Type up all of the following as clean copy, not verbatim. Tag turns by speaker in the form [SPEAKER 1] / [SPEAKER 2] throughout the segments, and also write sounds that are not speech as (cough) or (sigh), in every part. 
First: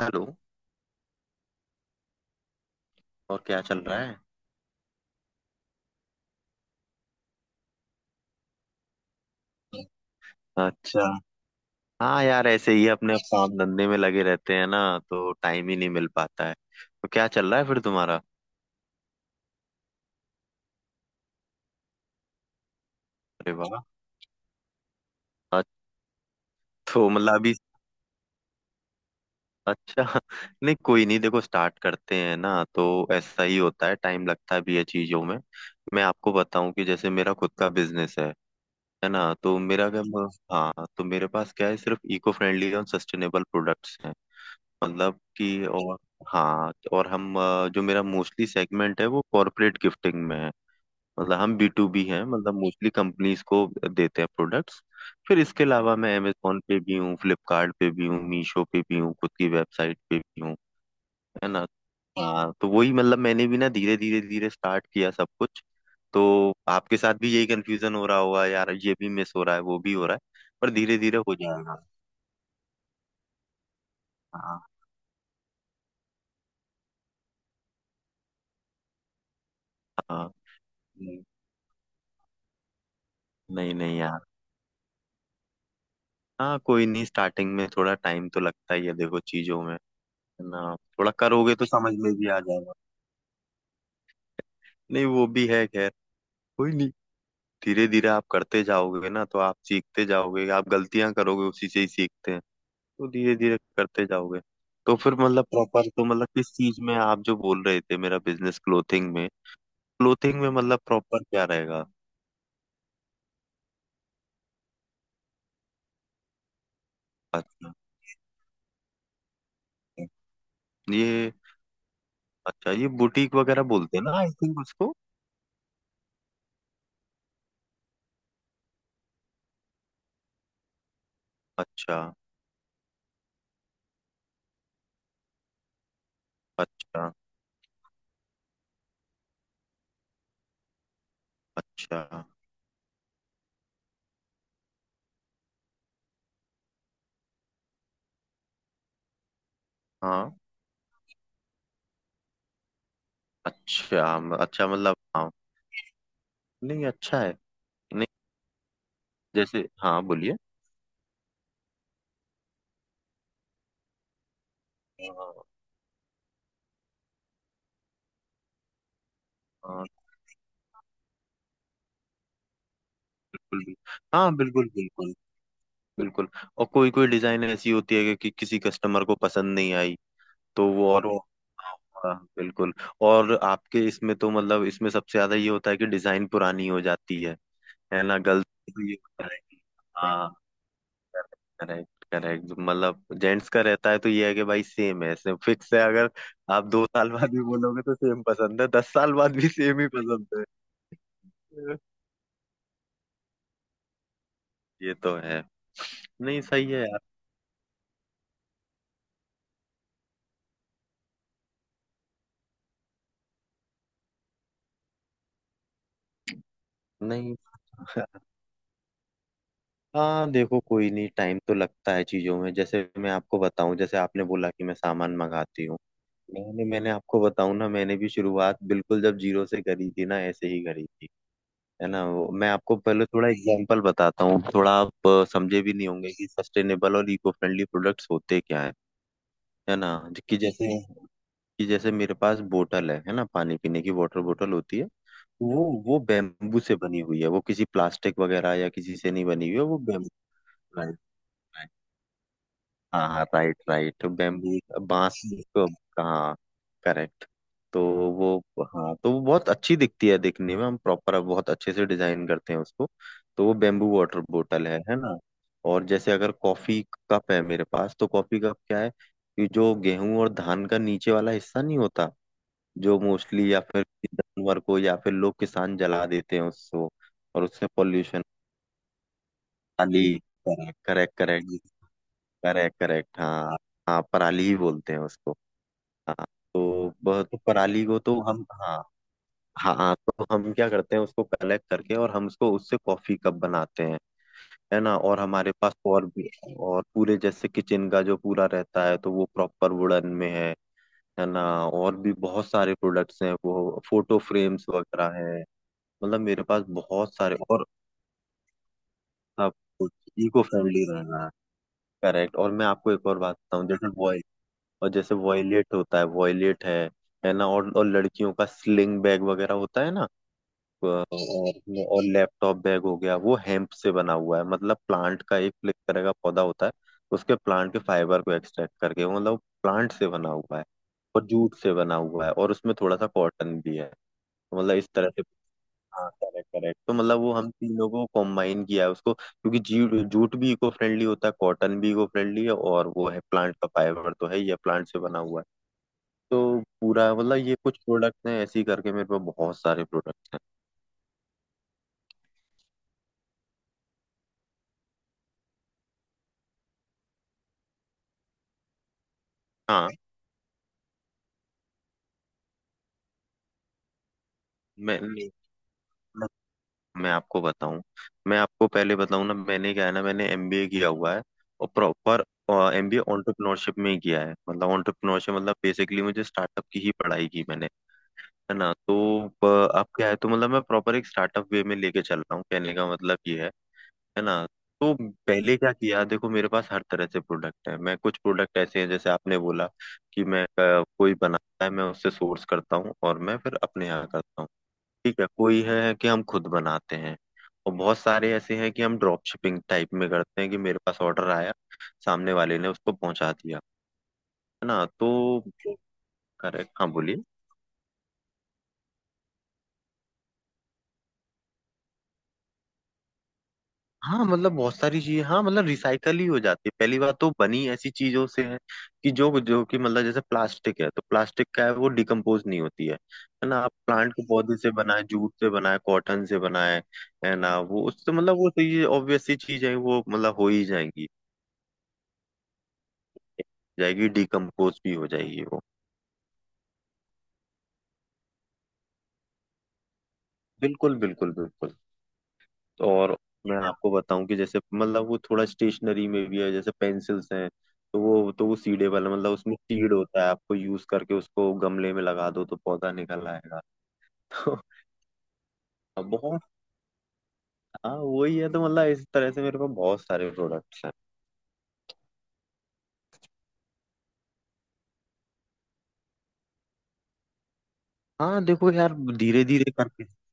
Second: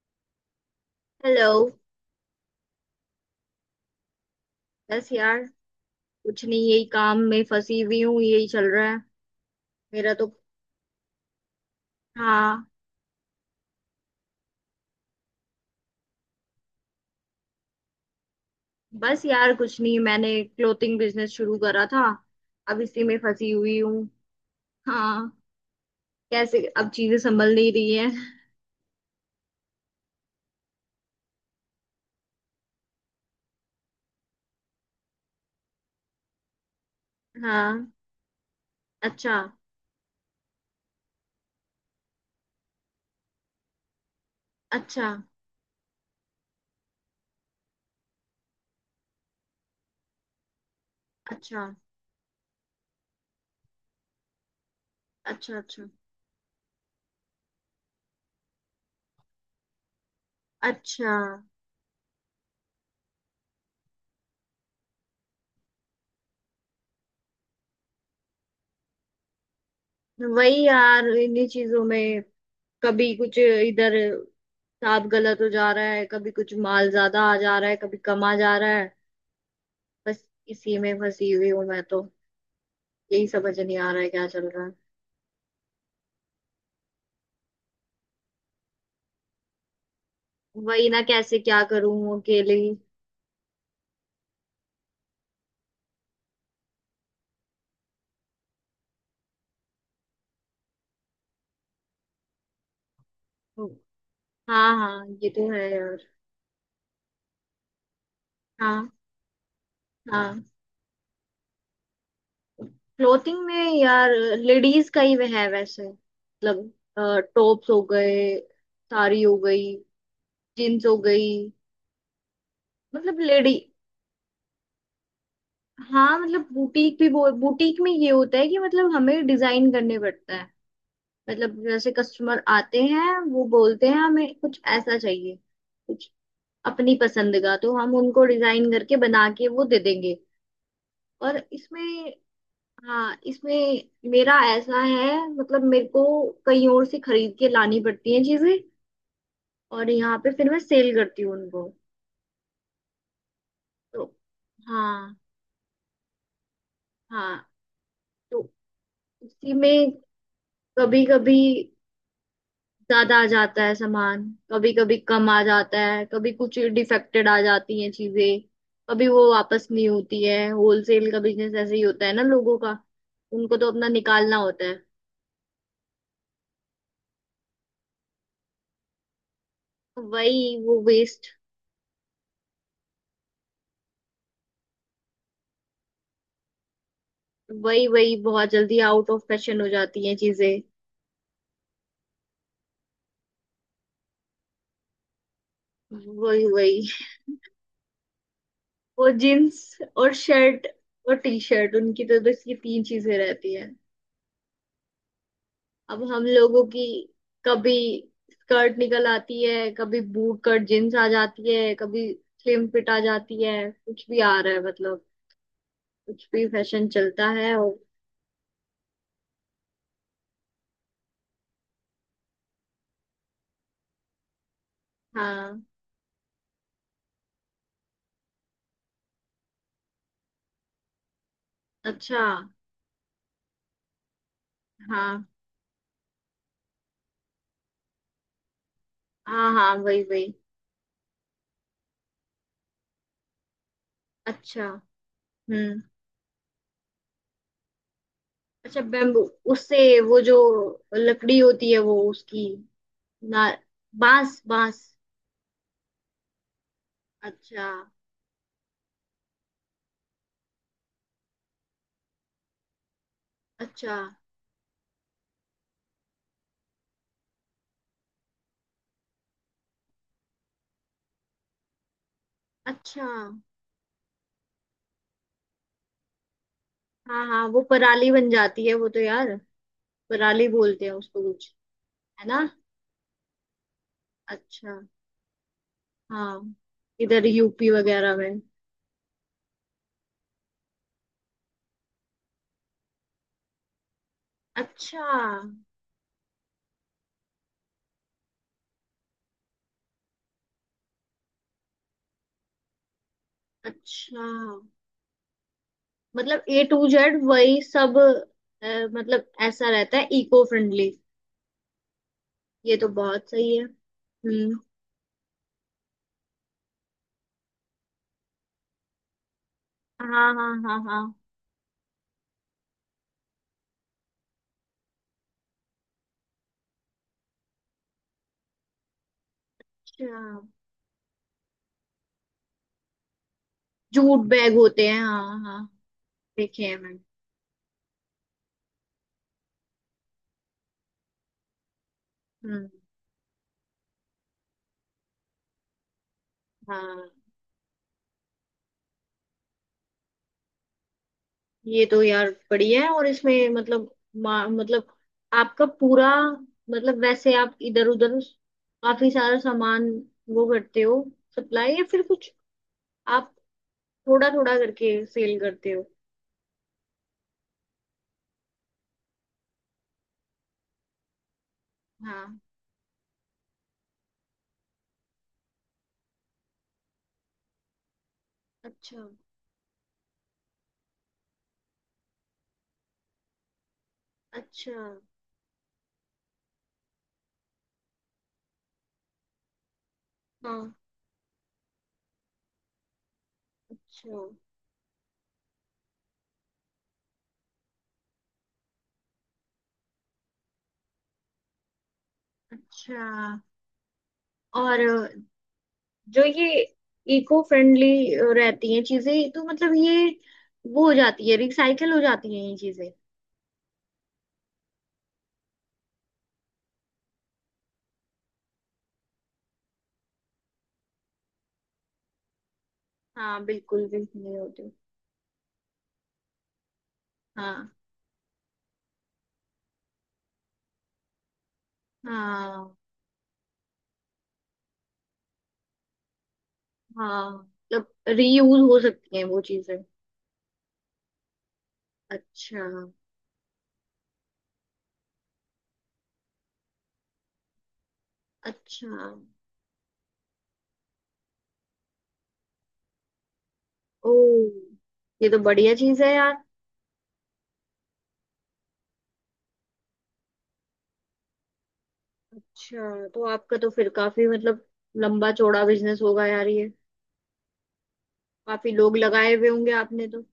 [SPEAKER 1] Hello.
[SPEAKER 2] Hello.
[SPEAKER 1] और क्या चल रहा है?
[SPEAKER 2] बस यार कुछ नहीं, यही काम में फंसी हुई हूँ, यही चल रहा है मेरा तो।
[SPEAKER 1] अच्छा। हाँ यार,
[SPEAKER 2] हाँ।
[SPEAKER 1] ऐसे ही अपने काम धंधे में लगे रहते हैं ना, तो टाइम ही नहीं मिल पाता है। तो क्या चल रहा है फिर तुम्हारा?
[SPEAKER 2] बस यार कुछ नहीं, मैंने क्लोथिंग बिजनेस शुरू करा था, अब इसी में फंसी
[SPEAKER 1] अरे
[SPEAKER 2] हुई
[SPEAKER 1] वाह!
[SPEAKER 2] हूँ। हाँ।
[SPEAKER 1] अच्छा,
[SPEAKER 2] कैसे अब
[SPEAKER 1] तो
[SPEAKER 2] चीजें
[SPEAKER 1] मतलब
[SPEAKER 2] संभल
[SPEAKER 1] अभी।
[SPEAKER 2] नहीं रही है।
[SPEAKER 1] अच्छा (laughs) नहीं कोई नहीं, देखो स्टार्ट करते हैं ना तो ऐसा ही होता है, टाइम लगता भी है चीजों में। मैं आपको बताऊं कि जैसे मेरा खुद का
[SPEAKER 2] हाँ।
[SPEAKER 1] बिजनेस है ना,
[SPEAKER 2] अच्छा।
[SPEAKER 1] तो मेरा क्या, हाँ तो मेरे पास क्या है, सिर्फ इको फ्रेंडली और सस्टेनेबल प्रोडक्ट्स हैं।
[SPEAKER 2] अच्छा।
[SPEAKER 1] मतलब कि और हाँ तो और हम जो मेरा मोस्टली सेगमेंट है वो कॉरपोरेट गिफ्टिंग में है। मतलब हम
[SPEAKER 2] अच्छा।
[SPEAKER 1] B2B हैं, मतलब मोस्टली कंपनीज को देते हैं प्रोडक्ट्स। फिर
[SPEAKER 2] अच्छा।
[SPEAKER 1] इसके
[SPEAKER 2] अच्छा।
[SPEAKER 1] अलावा मैं अमेजोन पे भी हूँ, फ्लिपकार्ट पे भी हूँ, मीशो पे भी हूँ, खुद की वेबसाइट पे भी हूँ,
[SPEAKER 2] अच्छा।
[SPEAKER 1] है ना। हाँ तो वही मतलब मैंने भी ना धीरे धीरे धीरे स्टार्ट किया सब कुछ। तो आपके साथ भी यही कंफ्यूजन हो रहा होगा यार, ये भी मिस हो रहा है वो भी हो रहा है,
[SPEAKER 2] वही
[SPEAKER 1] पर धीरे
[SPEAKER 2] यार,
[SPEAKER 1] धीरे हो
[SPEAKER 2] इन्हीं
[SPEAKER 1] जाएगा।
[SPEAKER 2] चीजों में कभी कुछ इधर
[SPEAKER 1] हाँ
[SPEAKER 2] साफ गलत हो जा रहा है, कभी कुछ माल ज्यादा आ जा रहा है, कभी कम आ जा रहा है। बस
[SPEAKER 1] हाँ।
[SPEAKER 2] इसी में फंसी हुई हूँ मैं तो। यही समझ
[SPEAKER 1] नहीं
[SPEAKER 2] नहीं आ
[SPEAKER 1] नहीं
[SPEAKER 2] रहा है
[SPEAKER 1] यार।
[SPEAKER 2] क्या चल रहा है।
[SPEAKER 1] हाँ कोई नहीं, स्टार्टिंग में थोड़ा टाइम तो लगता ही है देखो चीजों में, है ना,
[SPEAKER 2] वही ना,
[SPEAKER 1] थोड़ा
[SPEAKER 2] कैसे
[SPEAKER 1] करोगे
[SPEAKER 2] क्या
[SPEAKER 1] तो समझ में
[SPEAKER 2] करूँ
[SPEAKER 1] भी आ
[SPEAKER 2] अकेले
[SPEAKER 1] जाएगा।
[SPEAKER 2] ही।
[SPEAKER 1] नहीं वो भी है खैर, कोई नहीं। धीरे धीरे आप करते जाओगे ना तो आप सीखते जाओगे, आप गलतियां करोगे, उसी से ही सीखते हैं। तो धीरे धीरे करते जाओगे।
[SPEAKER 2] हाँ
[SPEAKER 1] तो
[SPEAKER 2] हाँ,
[SPEAKER 1] फिर
[SPEAKER 2] ये
[SPEAKER 1] मतलब
[SPEAKER 2] तो है
[SPEAKER 1] प्रॉपर तो
[SPEAKER 2] यार।
[SPEAKER 1] मतलब किस चीज में, आप जो बोल रहे थे मेरा बिजनेस
[SPEAKER 2] हाँ।
[SPEAKER 1] क्लोथिंग में। क्लोथिंग
[SPEAKER 2] हाँ।
[SPEAKER 1] में मतलब प्रॉपर क्या रहेगा?
[SPEAKER 2] क्लोथिंग में यार लेडीज का ही वह है वैसे, मतलब टॉप्स
[SPEAKER 1] अच्छा
[SPEAKER 2] हो गए, साड़ी हो गई, जीन्स हो गई।
[SPEAKER 1] ये, अच्छा ये
[SPEAKER 2] मतलब
[SPEAKER 1] बुटीक
[SPEAKER 2] लेडी।
[SPEAKER 1] वगैरह बोलते हैं ना आई थिंक उसको।
[SPEAKER 2] हाँ, मतलब बुटीक भी। बुटीक में ये होता है कि मतलब हमें डिजाइन करने पड़ता है। मतलब जैसे
[SPEAKER 1] अच्छा
[SPEAKER 2] कस्टमर आते हैं वो बोलते हैं हमें कुछ ऐसा चाहिए, कुछ अपनी
[SPEAKER 1] अच्छा
[SPEAKER 2] पसंद का, तो हम उनको डिजाइन करके बना के वो दे देंगे। और
[SPEAKER 1] अच्छा
[SPEAKER 2] इसमें। हाँ इसमें मेरा ऐसा है, मतलब मेरे को कहीं और से खरीद के लानी पड़ती हैं चीजें और यहाँ पे
[SPEAKER 1] हाँ।
[SPEAKER 2] फिर मैं सेल करती हूँ उनको। तो।
[SPEAKER 1] अच्छा अच्छा मतलब
[SPEAKER 2] हाँ।
[SPEAKER 1] हाँ। नहीं अच्छा है।
[SPEAKER 2] हाँ।
[SPEAKER 1] नहीं,
[SPEAKER 2] तो उसी
[SPEAKER 1] जैसे
[SPEAKER 2] में
[SPEAKER 1] हाँ बोलिए।
[SPEAKER 2] कभी कभी ज्यादा आ जाता है सामान, कभी कभी कम आ
[SPEAKER 1] हाँ,
[SPEAKER 2] जाता है, कभी कुछ डिफेक्टेड आ जाती हैं चीजें। कभी वो वापस
[SPEAKER 1] हाँ,
[SPEAKER 2] नहीं होती है, होलसेल का बिजनेस ऐसे ही होता है ना लोगों का। उनको
[SPEAKER 1] बिल्कुल
[SPEAKER 2] तो
[SPEAKER 1] बिल्कुल।
[SPEAKER 2] अपना
[SPEAKER 1] हाँ
[SPEAKER 2] निकालना होता
[SPEAKER 1] बिल्कुल
[SPEAKER 2] है।
[SPEAKER 1] बिल्कुल बिल्कुल। और कोई कोई डिजाइन ऐसी होती है कि किसी कस्टमर को पसंद नहीं आई,
[SPEAKER 2] वही।
[SPEAKER 1] तो
[SPEAKER 2] वो
[SPEAKER 1] वो और वो,
[SPEAKER 2] वेस्ट।
[SPEAKER 1] हाँ बिल्कुल। और आपके इसमें तो मतलब इसमें सबसे ज्यादा ये होता है कि डिजाइन पुरानी हो जाती है
[SPEAKER 2] वही
[SPEAKER 1] है
[SPEAKER 2] वही,
[SPEAKER 1] ना,
[SPEAKER 2] बहुत
[SPEAKER 1] गलती
[SPEAKER 2] जल्दी
[SPEAKER 1] भी ये
[SPEAKER 2] आउट ऑफ
[SPEAKER 1] होता
[SPEAKER 2] फैशन हो जाती हैं
[SPEAKER 1] है।
[SPEAKER 2] चीजें।
[SPEAKER 1] Correct correct. मतलब जेंट्स का रहता है तो ये है कि भाई सेम है, सेम फिक्स है, अगर
[SPEAKER 2] वही
[SPEAKER 1] आप दो
[SPEAKER 2] वही।
[SPEAKER 1] साल बाद भी बोलोगे तो सेम पसंद है, दस
[SPEAKER 2] वो
[SPEAKER 1] साल बाद भी
[SPEAKER 2] जीन्स
[SPEAKER 1] सेम ही
[SPEAKER 2] और
[SPEAKER 1] पसंद
[SPEAKER 2] शर्ट और टी शर्ट,
[SPEAKER 1] है।
[SPEAKER 2] उनकी तो बस ये तीन चीजें रहती हैं।
[SPEAKER 1] ये तो है।
[SPEAKER 2] अब हम
[SPEAKER 1] नहीं
[SPEAKER 2] लोगों
[SPEAKER 1] सही है
[SPEAKER 2] की
[SPEAKER 1] यार।
[SPEAKER 2] कभी स्कर्ट निकल आती है, कभी बूट कट जींस आ जाती है, कभी स्लिम फिट आ जाती है, कुछ भी आ रहा है, मतलब कुछ भी फैशन चलता
[SPEAKER 1] नहीं।
[SPEAKER 2] है। और
[SPEAKER 1] हाँ देखो कोई नहीं, टाइम तो लगता है चीजों में। जैसे मैं आपको बताऊं, जैसे आपने बोला कि मैं सामान
[SPEAKER 2] हाँ।
[SPEAKER 1] मंगाती हूँ, मैंने मैंने आपको बताऊं ना, मैंने भी शुरुआत बिल्कुल जब जीरो से करी थी ना, ऐसे ही करी थी। है ना
[SPEAKER 2] अच्छा।
[SPEAKER 1] मैं आपको पहले थोड़ा एग्जांपल बताता हूँ। थोड़ा आप
[SPEAKER 2] हाँ
[SPEAKER 1] समझे भी नहीं होंगे कि सस्टेनेबल और इको फ्रेंडली प्रोडक्ट्स होते क्या है
[SPEAKER 2] हाँ हाँ
[SPEAKER 1] है ना।
[SPEAKER 2] वही वही।
[SPEAKER 1] कि जैसे, कि जैसे मेरे पास बोतल है ना, पानी पीने की वाटर बोतल
[SPEAKER 2] अच्छा।
[SPEAKER 1] होती है। वो
[SPEAKER 2] हम्म।
[SPEAKER 1] वो बेम्बू से बनी हुई है, वो किसी प्लास्टिक वगैरह या
[SPEAKER 2] अच्छा
[SPEAKER 1] किसी से
[SPEAKER 2] बेम्बू,
[SPEAKER 1] नहीं बनी हुई है
[SPEAKER 2] उससे
[SPEAKER 1] वो।
[SPEAKER 2] वो जो
[SPEAKER 1] बेम्बू।
[SPEAKER 2] लकड़ी होती है वो उसकी
[SPEAKER 1] हाँ हाँ
[SPEAKER 2] ना।
[SPEAKER 1] राइट राइट,
[SPEAKER 2] बांस।
[SPEAKER 1] बैम्बू
[SPEAKER 2] बांस।
[SPEAKER 1] बांस को। हाँ करेक्ट।
[SPEAKER 2] अच्छा।
[SPEAKER 1] तो वो, हाँ तो वो बहुत अच्छी दिखती है, दिखने में हम प्रॉपर बहुत अच्छे से डिजाइन करते हैं उसको। तो वो बेम्बू
[SPEAKER 2] अच्छा।
[SPEAKER 1] वाटर बोतल है ना। और जैसे अगर कॉफी कप है मेरे पास तो कॉफी कप क्या है, कि जो गेहूं और धान का नीचे वाला हिस्सा नहीं होता, जो
[SPEAKER 2] अच्छा।
[SPEAKER 1] मोस्टली या फिर जानवर को या फिर लोग किसान जला देते हैं उसको,
[SPEAKER 2] हाँ
[SPEAKER 1] और
[SPEAKER 2] हाँ, वो
[SPEAKER 1] उससे
[SPEAKER 2] पराली
[SPEAKER 1] पॉल्यूशन,
[SPEAKER 2] बन जाती है वो तो यार।
[SPEAKER 1] खाली।
[SPEAKER 2] पराली
[SPEAKER 1] करेक्ट
[SPEAKER 2] बोलते हैं
[SPEAKER 1] करेक्ट
[SPEAKER 2] उसको कुछ।
[SPEAKER 1] करेक्ट।
[SPEAKER 2] है ना।
[SPEAKER 1] करेक्ट करेक्ट हाँ। हाँ पराली ही
[SPEAKER 2] अच्छा।
[SPEAKER 1] बोलते हैं उसको। हाँ
[SPEAKER 2] हाँ।
[SPEAKER 1] तो वह,
[SPEAKER 2] इधर
[SPEAKER 1] तो
[SPEAKER 2] UP
[SPEAKER 1] पराली को
[SPEAKER 2] वगैरह
[SPEAKER 1] तो
[SPEAKER 2] में।
[SPEAKER 1] हम हाँ। हाँ हाँ, तो हम क्या करते हैं उसको कलेक्ट करके, और हम उसको उससे कॉफी कप बनाते हैं, है ना।
[SPEAKER 2] अच्छा।
[SPEAKER 1] और हमारे पास और भी, और पूरे जैसे किचन का जो पूरा रहता है तो वो प्रॉपर वुडन में है ना। और भी बहुत सारे प्रोडक्ट्स हैं, वो फोटो
[SPEAKER 2] अच्छा।
[SPEAKER 1] फ्रेम्स वगैरह हैं। मतलब मेरे
[SPEAKER 2] मतलब
[SPEAKER 1] पास
[SPEAKER 2] ए टू
[SPEAKER 1] बहुत
[SPEAKER 2] जेड
[SPEAKER 1] सारे
[SPEAKER 2] वही
[SPEAKER 1] और
[SPEAKER 2] सब। अ, मतलब
[SPEAKER 1] सब
[SPEAKER 2] ऐसा रहता है
[SPEAKER 1] इको
[SPEAKER 2] इको
[SPEAKER 1] फ्रेंडली
[SPEAKER 2] फ्रेंडली।
[SPEAKER 1] रहना है। करेक्ट। और मैं
[SPEAKER 2] ये तो
[SPEAKER 1] आपको एक और
[SPEAKER 2] बहुत
[SPEAKER 1] बात
[SPEAKER 2] सही है।
[SPEAKER 1] बताऊं, जैसे वो,
[SPEAKER 2] हम्म।
[SPEAKER 1] और जैसे वॉयलेट होता है वॉयलेट है ना, और लड़कियों का स्लिंग बैग वगैरह होता है ना।
[SPEAKER 2] हाँ हाँ हाँ हाँ।
[SPEAKER 1] और लैपटॉप बैग हो गया, वो हेम्प से बना हुआ है, मतलब प्लांट का एक एक तरह का पौधा होता है। उसके प्लांट के फाइबर को एक्सट्रैक्ट करके, मतलब प्लांट से बना
[SPEAKER 2] अच्छा।
[SPEAKER 1] हुआ है, और जूट से बना हुआ है, और उसमें थोड़ा सा कॉटन भी है।
[SPEAKER 2] जूट बैग
[SPEAKER 1] तो मतलब
[SPEAKER 2] होते
[SPEAKER 1] इस
[SPEAKER 2] हैं
[SPEAKER 1] तरह से,
[SPEAKER 2] हाँ हाँ।
[SPEAKER 1] हाँ करेक्ट
[SPEAKER 2] देखे हैं
[SPEAKER 1] करेक्ट। तो
[SPEAKER 2] मैंने।
[SPEAKER 1] मतलब वो हम तीनों को कॉम्बाइन किया है उसको, क्योंकि जूट जूट भी इको फ्रेंडली होता है, कॉटन भी इको फ्रेंडली है,
[SPEAKER 2] हम्म।
[SPEAKER 1] और वो है प्लांट का फाइबर तो है ही है, प्लांट से बना हुआ है। तो
[SPEAKER 2] हाँ,
[SPEAKER 1] पूरा मतलब ये कुछ प्रोडक्ट्स हैं, ऐसे ही करके मेरे पास बहुत सारे प्रोडक्ट्स हैं।
[SPEAKER 2] ये तो यार बढ़िया है। और इसमें मतलब मतलब आपका पूरा, मतलब वैसे आप इधर उधर काफी सारा सामान
[SPEAKER 1] हाँ।
[SPEAKER 2] वो करते हो, सप्लाई या फिर कुछ, आप थोड़ा थोड़ा
[SPEAKER 1] मैं
[SPEAKER 2] करके
[SPEAKER 1] मैं
[SPEAKER 2] सेल करते हो।
[SPEAKER 1] मैं आपको बताऊं, मैं आपको पहले बताऊं ना, मैंने क्या है ना मैंने एमबीए किया हुआ है, और प्रॉपर
[SPEAKER 2] हाँ।
[SPEAKER 1] एमबीए एंटरप्रेन्योरशिप में ही किया है, मतलब एंटरप्रेन्योरशिप मतलब बेसिकली मुझे स्टार्टअप की ही पढ़ाई की मैंने, है ना तो,
[SPEAKER 2] अच्छा।
[SPEAKER 1] अ, अब क्या है, तो मतलब मैं प्रॉपर एक स्टार्टअप वे में लेके चल रहा हूँ, कहने का मतलब ये है ना।
[SPEAKER 2] अच्छा।
[SPEAKER 1] तो पहले क्या किया, देखो मेरे पास हर तरह से प्रोडक्ट है, मैं कुछ प्रोडक्ट ऐसे हैं जैसे आपने बोला कि मैं
[SPEAKER 2] हाँ।
[SPEAKER 1] कोई बनाता है, मैं उससे सोर्स करता हूँ और मैं फिर अपने यहाँ
[SPEAKER 2] अच्छा।
[SPEAKER 1] करता हूँ। ठीक है, कोई है कि हम खुद बनाते हैं, और बहुत सारे ऐसे हैं कि हम ड्रॉप शिपिंग टाइप में करते हैं कि मेरे पास ऑर्डर आया, सामने वाले ने उसको
[SPEAKER 2] अच्छा।
[SPEAKER 1] पहुंचा दिया, है ना
[SPEAKER 2] और
[SPEAKER 1] तो,
[SPEAKER 2] जो ये
[SPEAKER 1] करेक्ट हाँ बोलिए।
[SPEAKER 2] इको फ्रेंडली रहती हैं चीजें, तो मतलब ये वो हो जाती है, रिसाइकल हो जाती हैं ये चीजें।
[SPEAKER 1] हाँ मतलब बहुत सारी चीजें, हाँ मतलब रिसाइकल ही हो जाती है, पहली बात तो बनी ऐसी चीजों से है कि जो जो कि मतलब जैसे प्लास्टिक है, तो प्लास्टिक का है वो डिकम्पोज नहीं होती है
[SPEAKER 2] हाँ,
[SPEAKER 1] है ना, आप
[SPEAKER 2] बिल्कुल भी
[SPEAKER 1] प्लांट के
[SPEAKER 2] नहीं
[SPEAKER 1] पौधे
[SPEAKER 2] होती।
[SPEAKER 1] से बनाए, जूट से बनाए, कॉटन से बनाए, है ना
[SPEAKER 2] हाँ।
[SPEAKER 1] वो उससे मतलब वो तो ये ऑब्वियस सी चीज है वो मतलब हो ही जाएगी,
[SPEAKER 2] हाँ।
[SPEAKER 1] जाएगी, डिकम्पोज भी हो जाएगी वो।
[SPEAKER 2] हाँ मतलब रीयूज हो सकती हैं वो चीजें।
[SPEAKER 1] बिल्कुल बिल्कुल बिल्कुल।
[SPEAKER 2] अच्छा।
[SPEAKER 1] और मैं आपको बताऊं कि जैसे मतलब वो थोड़ा स्टेशनरी में भी है, जैसे पेंसिल्स हैं, तो वो सीडे
[SPEAKER 2] अच्छा।
[SPEAKER 1] वाला, मतलब उसमें सीड होता है, आपको यूज करके उसको गमले में लगा दो तो पौधा निकल आएगा।
[SPEAKER 2] ओ,
[SPEAKER 1] (laughs)
[SPEAKER 2] ये तो बढ़िया चीज
[SPEAKER 1] तो
[SPEAKER 2] है यार।
[SPEAKER 1] बहुत, हाँ वही है तो मतलब इस तरह से मेरे पास बहुत सारे प्रोडक्ट्स हैं।
[SPEAKER 2] अच्छा, तो आपका तो फिर काफी मतलब लंबा चौड़ा बिजनेस होगा यार ये।
[SPEAKER 1] हाँ देखो
[SPEAKER 2] काफी
[SPEAKER 1] यार
[SPEAKER 2] लोग लगाए
[SPEAKER 1] धीरे
[SPEAKER 2] हुए
[SPEAKER 1] धीरे
[SPEAKER 2] होंगे
[SPEAKER 1] करके।
[SPEAKER 2] आपने तो।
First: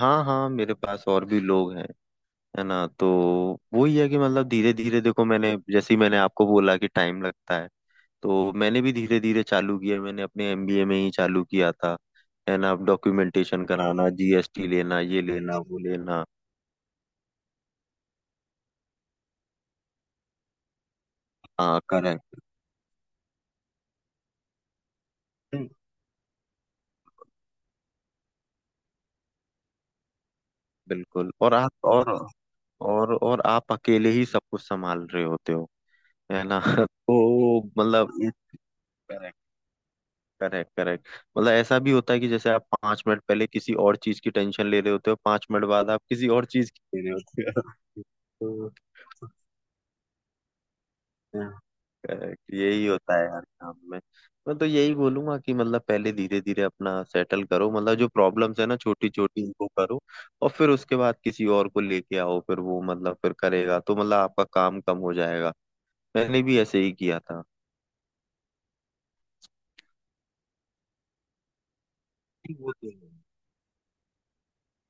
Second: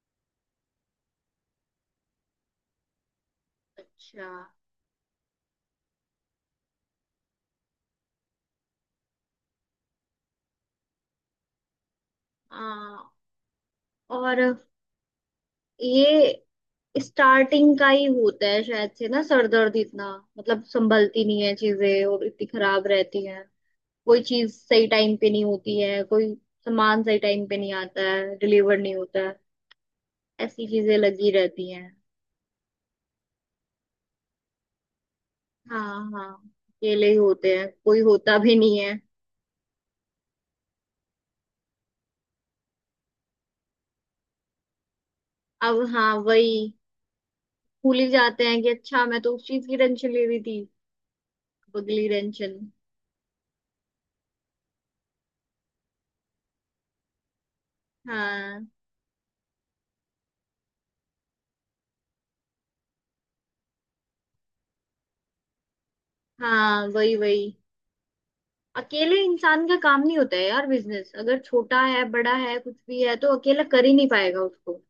[SPEAKER 1] हाँ हाँ मेरे पास और भी लोग हैं, है ना तो वही है कि
[SPEAKER 2] अच्छा।
[SPEAKER 1] मतलब धीरे धीरे देखो, मैंने जैसे ही मैंने आपको बोला कि टाइम लगता है तो मैंने भी धीरे धीरे चालू किया, मैंने अपने एमबीए में ही चालू किया था, है ना। अब
[SPEAKER 2] हाँ।
[SPEAKER 1] डॉक्यूमेंटेशन कराना,
[SPEAKER 2] और
[SPEAKER 1] जीएसटी लेना, ये लेना वो लेना।
[SPEAKER 2] ये स्टार्टिंग का ही होता है शायद से ना, सरदर्द इतना। मतलब संभलती नहीं है
[SPEAKER 1] हाँ
[SPEAKER 2] चीजें और
[SPEAKER 1] करेक्ट।
[SPEAKER 2] इतनी खराब रहती, कोई चीज सही टाइम पे नहीं होती है, कोई सामान सही टाइम पे नहीं आता है, डिलीवर नहीं होता है, ऐसी चीजें लगी
[SPEAKER 1] बिल्कुल,
[SPEAKER 2] रहती हैं।
[SPEAKER 1] और आप अकेले ही सब कुछ संभाल रहे होते हो,
[SPEAKER 2] हाँ हाँ,
[SPEAKER 1] है ना (laughs)
[SPEAKER 2] अकेले ही होते
[SPEAKER 1] तो
[SPEAKER 2] हैं, कोई
[SPEAKER 1] मतलब,
[SPEAKER 2] होता भी नहीं है।
[SPEAKER 1] Correct correct correct. मतलब ऐसा भी होता है कि जैसे आप 5 मिनट पहले किसी और चीज की टेंशन ले रहे होते हो, 5 मिनट
[SPEAKER 2] अब
[SPEAKER 1] बाद आप
[SPEAKER 2] हाँ
[SPEAKER 1] किसी और
[SPEAKER 2] वही,
[SPEAKER 1] चीज की ले रहे
[SPEAKER 2] भूल
[SPEAKER 1] होते
[SPEAKER 2] ही जाते हैं कि
[SPEAKER 1] हो।
[SPEAKER 2] अच्छा, मैं तो
[SPEAKER 1] (laughs)
[SPEAKER 2] उस चीज की टेंशन ले रही थी।
[SPEAKER 1] तो
[SPEAKER 2] अगली
[SPEAKER 1] करेक्ट,
[SPEAKER 2] टेंशन।
[SPEAKER 1] यही होता है यार काम में। मैं तो यही बोलूंगा कि मतलब पहले धीरे धीरे अपना सेटल करो, मतलब जो प्रॉब्लम्स
[SPEAKER 2] हाँ
[SPEAKER 1] है ना छोटी छोटी इनको करो, और फिर उसके बाद किसी और को लेके आओ, फिर वो मतलब फिर करेगा तो मतलब आपका काम कम हो जाएगा, मैंने भी ऐसे
[SPEAKER 2] हाँ
[SPEAKER 1] ही
[SPEAKER 2] वही
[SPEAKER 1] किया
[SPEAKER 2] वही।
[SPEAKER 1] था।
[SPEAKER 2] अकेले इंसान का काम नहीं होता है यार, बिजनेस अगर छोटा है बड़ा
[SPEAKER 1] नहीं,
[SPEAKER 2] है
[SPEAKER 1] वो
[SPEAKER 2] कुछ
[SPEAKER 1] तो
[SPEAKER 2] भी
[SPEAKER 1] है।
[SPEAKER 2] है, तो अकेला कर ही नहीं पाएगा उसको।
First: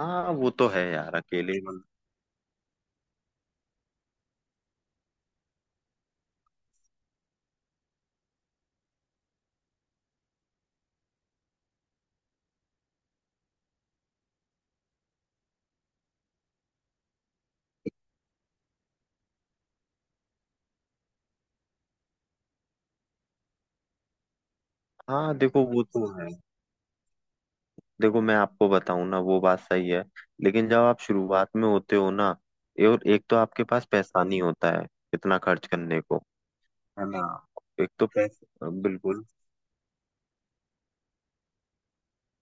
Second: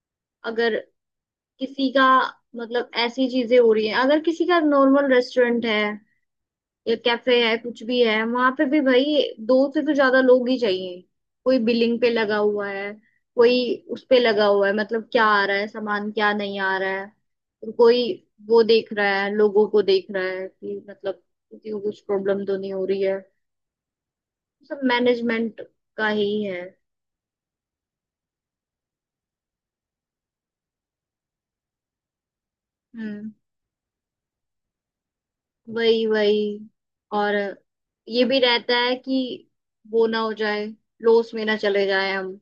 [SPEAKER 1] हाँ वो तो
[SPEAKER 2] अगर
[SPEAKER 1] है यार अकेले मतलब।
[SPEAKER 2] किसी का, मतलब ऐसी चीजें हो रही है, अगर किसी का नॉर्मल रेस्टोरेंट है या कैफे है कुछ भी है, वहां पे भी भाई दो से तो ज्यादा लोग ही चाहिए। कोई बिलिंग पे लगा हुआ है, कोई उस पे लगा हुआ है, मतलब क्या आ रहा है सामान क्या नहीं आ रहा है, और कोई वो देख रहा है, लोगों को देख रहा है कि मतलब किसी को कुछ प्रॉब्लम तो नहीं हो रही है। सब
[SPEAKER 1] हाँ
[SPEAKER 2] मैनेजमेंट
[SPEAKER 1] देखो वो तो
[SPEAKER 2] का ही
[SPEAKER 1] है,
[SPEAKER 2] है।
[SPEAKER 1] देखो मैं आपको बताऊं ना वो बात सही है, लेकिन जब आप शुरुआत में होते हो ना, और एक
[SPEAKER 2] हम्म।
[SPEAKER 1] तो आपके पास पैसा नहीं होता है इतना खर्च करने
[SPEAKER 2] वही
[SPEAKER 1] को,
[SPEAKER 2] वही।
[SPEAKER 1] है ना,
[SPEAKER 2] और
[SPEAKER 1] एक तो
[SPEAKER 2] ये भी
[SPEAKER 1] जैसे
[SPEAKER 2] रहता है
[SPEAKER 1] बिल्कुल,
[SPEAKER 2] कि वो ना हो जाए, लॉस में ना चले जाए हम।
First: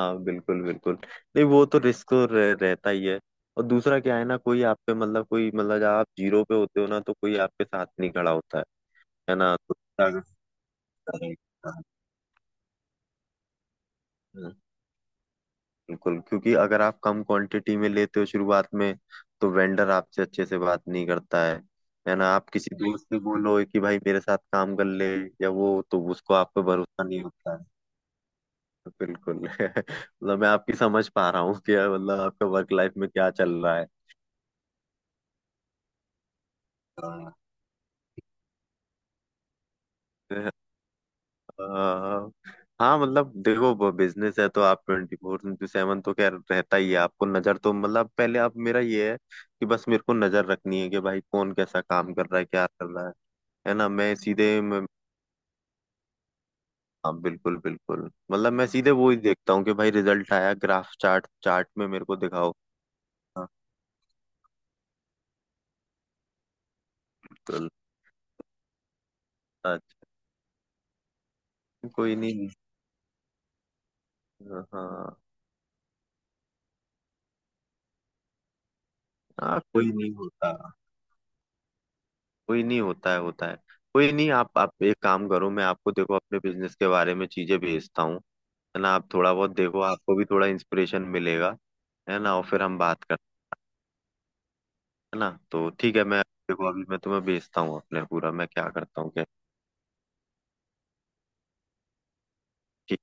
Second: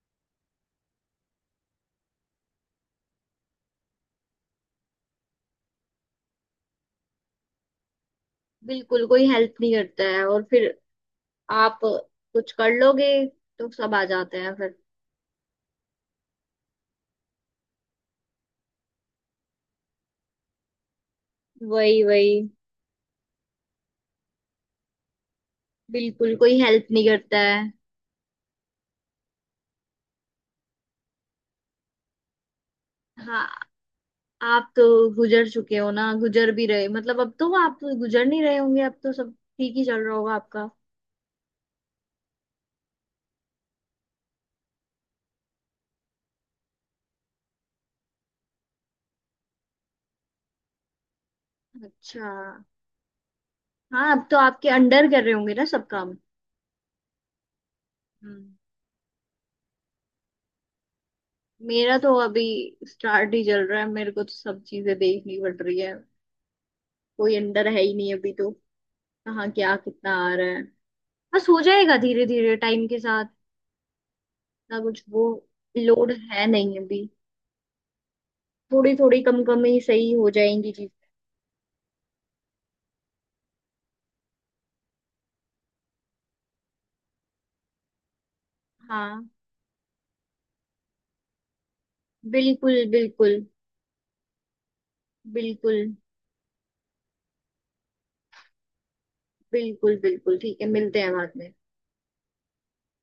[SPEAKER 1] हाँ बिल्कुल बिल्कुल। नहीं वो तो रिस्क तो रहता ही है। और दूसरा क्या है ना, कोई आप पे मतलब कोई मतलब जब आप जीरो पे होते हो ना तो कोई आपके साथ नहीं खड़ा होता है
[SPEAKER 2] बिल्कुल, कोई
[SPEAKER 1] है
[SPEAKER 2] हेल्प
[SPEAKER 1] ना
[SPEAKER 2] नहीं
[SPEAKER 1] तो
[SPEAKER 2] करता है
[SPEAKER 1] अगर-
[SPEAKER 2] और फिर आप कुछ कर लोगे तो सब आ जाते
[SPEAKER 1] हम्म,
[SPEAKER 2] हैं फिर।
[SPEAKER 1] बिल्कुल, क्योंकि अगर आप कम क्वांटिटी में लेते हो शुरुआत में तो वेंडर आपसे अच्छे से बात नहीं करता है
[SPEAKER 2] वही
[SPEAKER 1] है
[SPEAKER 2] वही।
[SPEAKER 1] ना, आप किसी दोस्त से बोलो कि भाई मेरे साथ काम कर ले या वो, तो
[SPEAKER 2] बिल्कुल,
[SPEAKER 1] उसको आप
[SPEAKER 2] कोई
[SPEAKER 1] पे
[SPEAKER 2] हेल्प
[SPEAKER 1] भरोसा
[SPEAKER 2] नहीं
[SPEAKER 1] नहीं
[SPEAKER 2] करता
[SPEAKER 1] होता
[SPEAKER 2] है।
[SPEAKER 1] है। बिल्कुल (laughs) मतलब मैं आपकी समझ पा रहा हूँ कि मतलब आपका वर्क लाइफ में क्या चल
[SPEAKER 2] हाँ।
[SPEAKER 1] रहा है।
[SPEAKER 2] आप तो गुजर चुके हो ना, गुजर भी रहे, मतलब अब
[SPEAKER 1] हाँ
[SPEAKER 2] तो आप गुजर नहीं रहे होंगे, अब तो सब ठीक ही चल रहा होगा आपका।
[SPEAKER 1] अ, हाँ मतलब देखो बिजनेस है तो आप 24/7 तो खैर रहता ही है, आपको नजर तो मतलब पहले आप मेरा ये है कि बस मेरे को नजर रखनी है कि भाई कौन कैसा काम
[SPEAKER 2] अच्छा।
[SPEAKER 1] कर रहा है क्या कर रहा है ना।
[SPEAKER 2] हाँ,
[SPEAKER 1] मैं
[SPEAKER 2] अब तो
[SPEAKER 1] सीधे
[SPEAKER 2] आपके
[SPEAKER 1] मैं,
[SPEAKER 2] अंडर कर रहे होंगे ना सब काम।
[SPEAKER 1] हाँ बिल्कुल बिल्कुल। मतलब
[SPEAKER 2] हम्म।
[SPEAKER 1] मैं सीधे वो ही देखता हूँ कि भाई रिजल्ट आया, ग्राफ, चार्ट चार्ट में
[SPEAKER 2] मेरा
[SPEAKER 1] मेरे
[SPEAKER 2] तो
[SPEAKER 1] को
[SPEAKER 2] अभी
[SPEAKER 1] दिखाओ।
[SPEAKER 2] स्टार्ट ही
[SPEAKER 1] हाँ
[SPEAKER 2] चल रहा है, मेरे को तो सब चीजें देखनी पड़ रही है, कोई अंडर
[SPEAKER 1] बिल्कुल।
[SPEAKER 2] है ही नहीं अभी तो। कहाँ क्या
[SPEAKER 1] अच्छा
[SPEAKER 2] कितना आ रहा है, बस हो जाएगा
[SPEAKER 1] कोई
[SPEAKER 2] धीरे
[SPEAKER 1] नहीं।
[SPEAKER 2] धीरे टाइम के साथ। ना, कुछ
[SPEAKER 1] हाँ
[SPEAKER 2] वो लोड है नहीं अभी, थोड़ी थोड़ी कम
[SPEAKER 1] हाँ
[SPEAKER 2] कम ही
[SPEAKER 1] कोई नहीं
[SPEAKER 2] सही हो
[SPEAKER 1] होता,
[SPEAKER 2] जाएंगी चीजें।
[SPEAKER 1] कोई नहीं होता है होता है। कोई नहीं, आप आप एक काम करो, मैं आपको देखो अपने बिजनेस के बारे में चीजें भेजता हूँ, है ना, आप
[SPEAKER 2] हाँ
[SPEAKER 1] थोड़ा बहुत देखो, आपको भी थोड़ा इंस्पिरेशन मिलेगा, है ना और फिर
[SPEAKER 2] बिल्कुल
[SPEAKER 1] हम बात करते
[SPEAKER 2] बिल्कुल
[SPEAKER 1] हैं ना, तो
[SPEAKER 2] बिल्कुल
[SPEAKER 1] ठीक है मैं देखो अभी मैं तुम्हें भेजता हूँ, अपने पूरा मैं क्या करता हूँ क्या।
[SPEAKER 2] बिल्कुल। बिल्कुल ठीक है, मिलते हैं बाद में।
[SPEAKER 1] ठीक।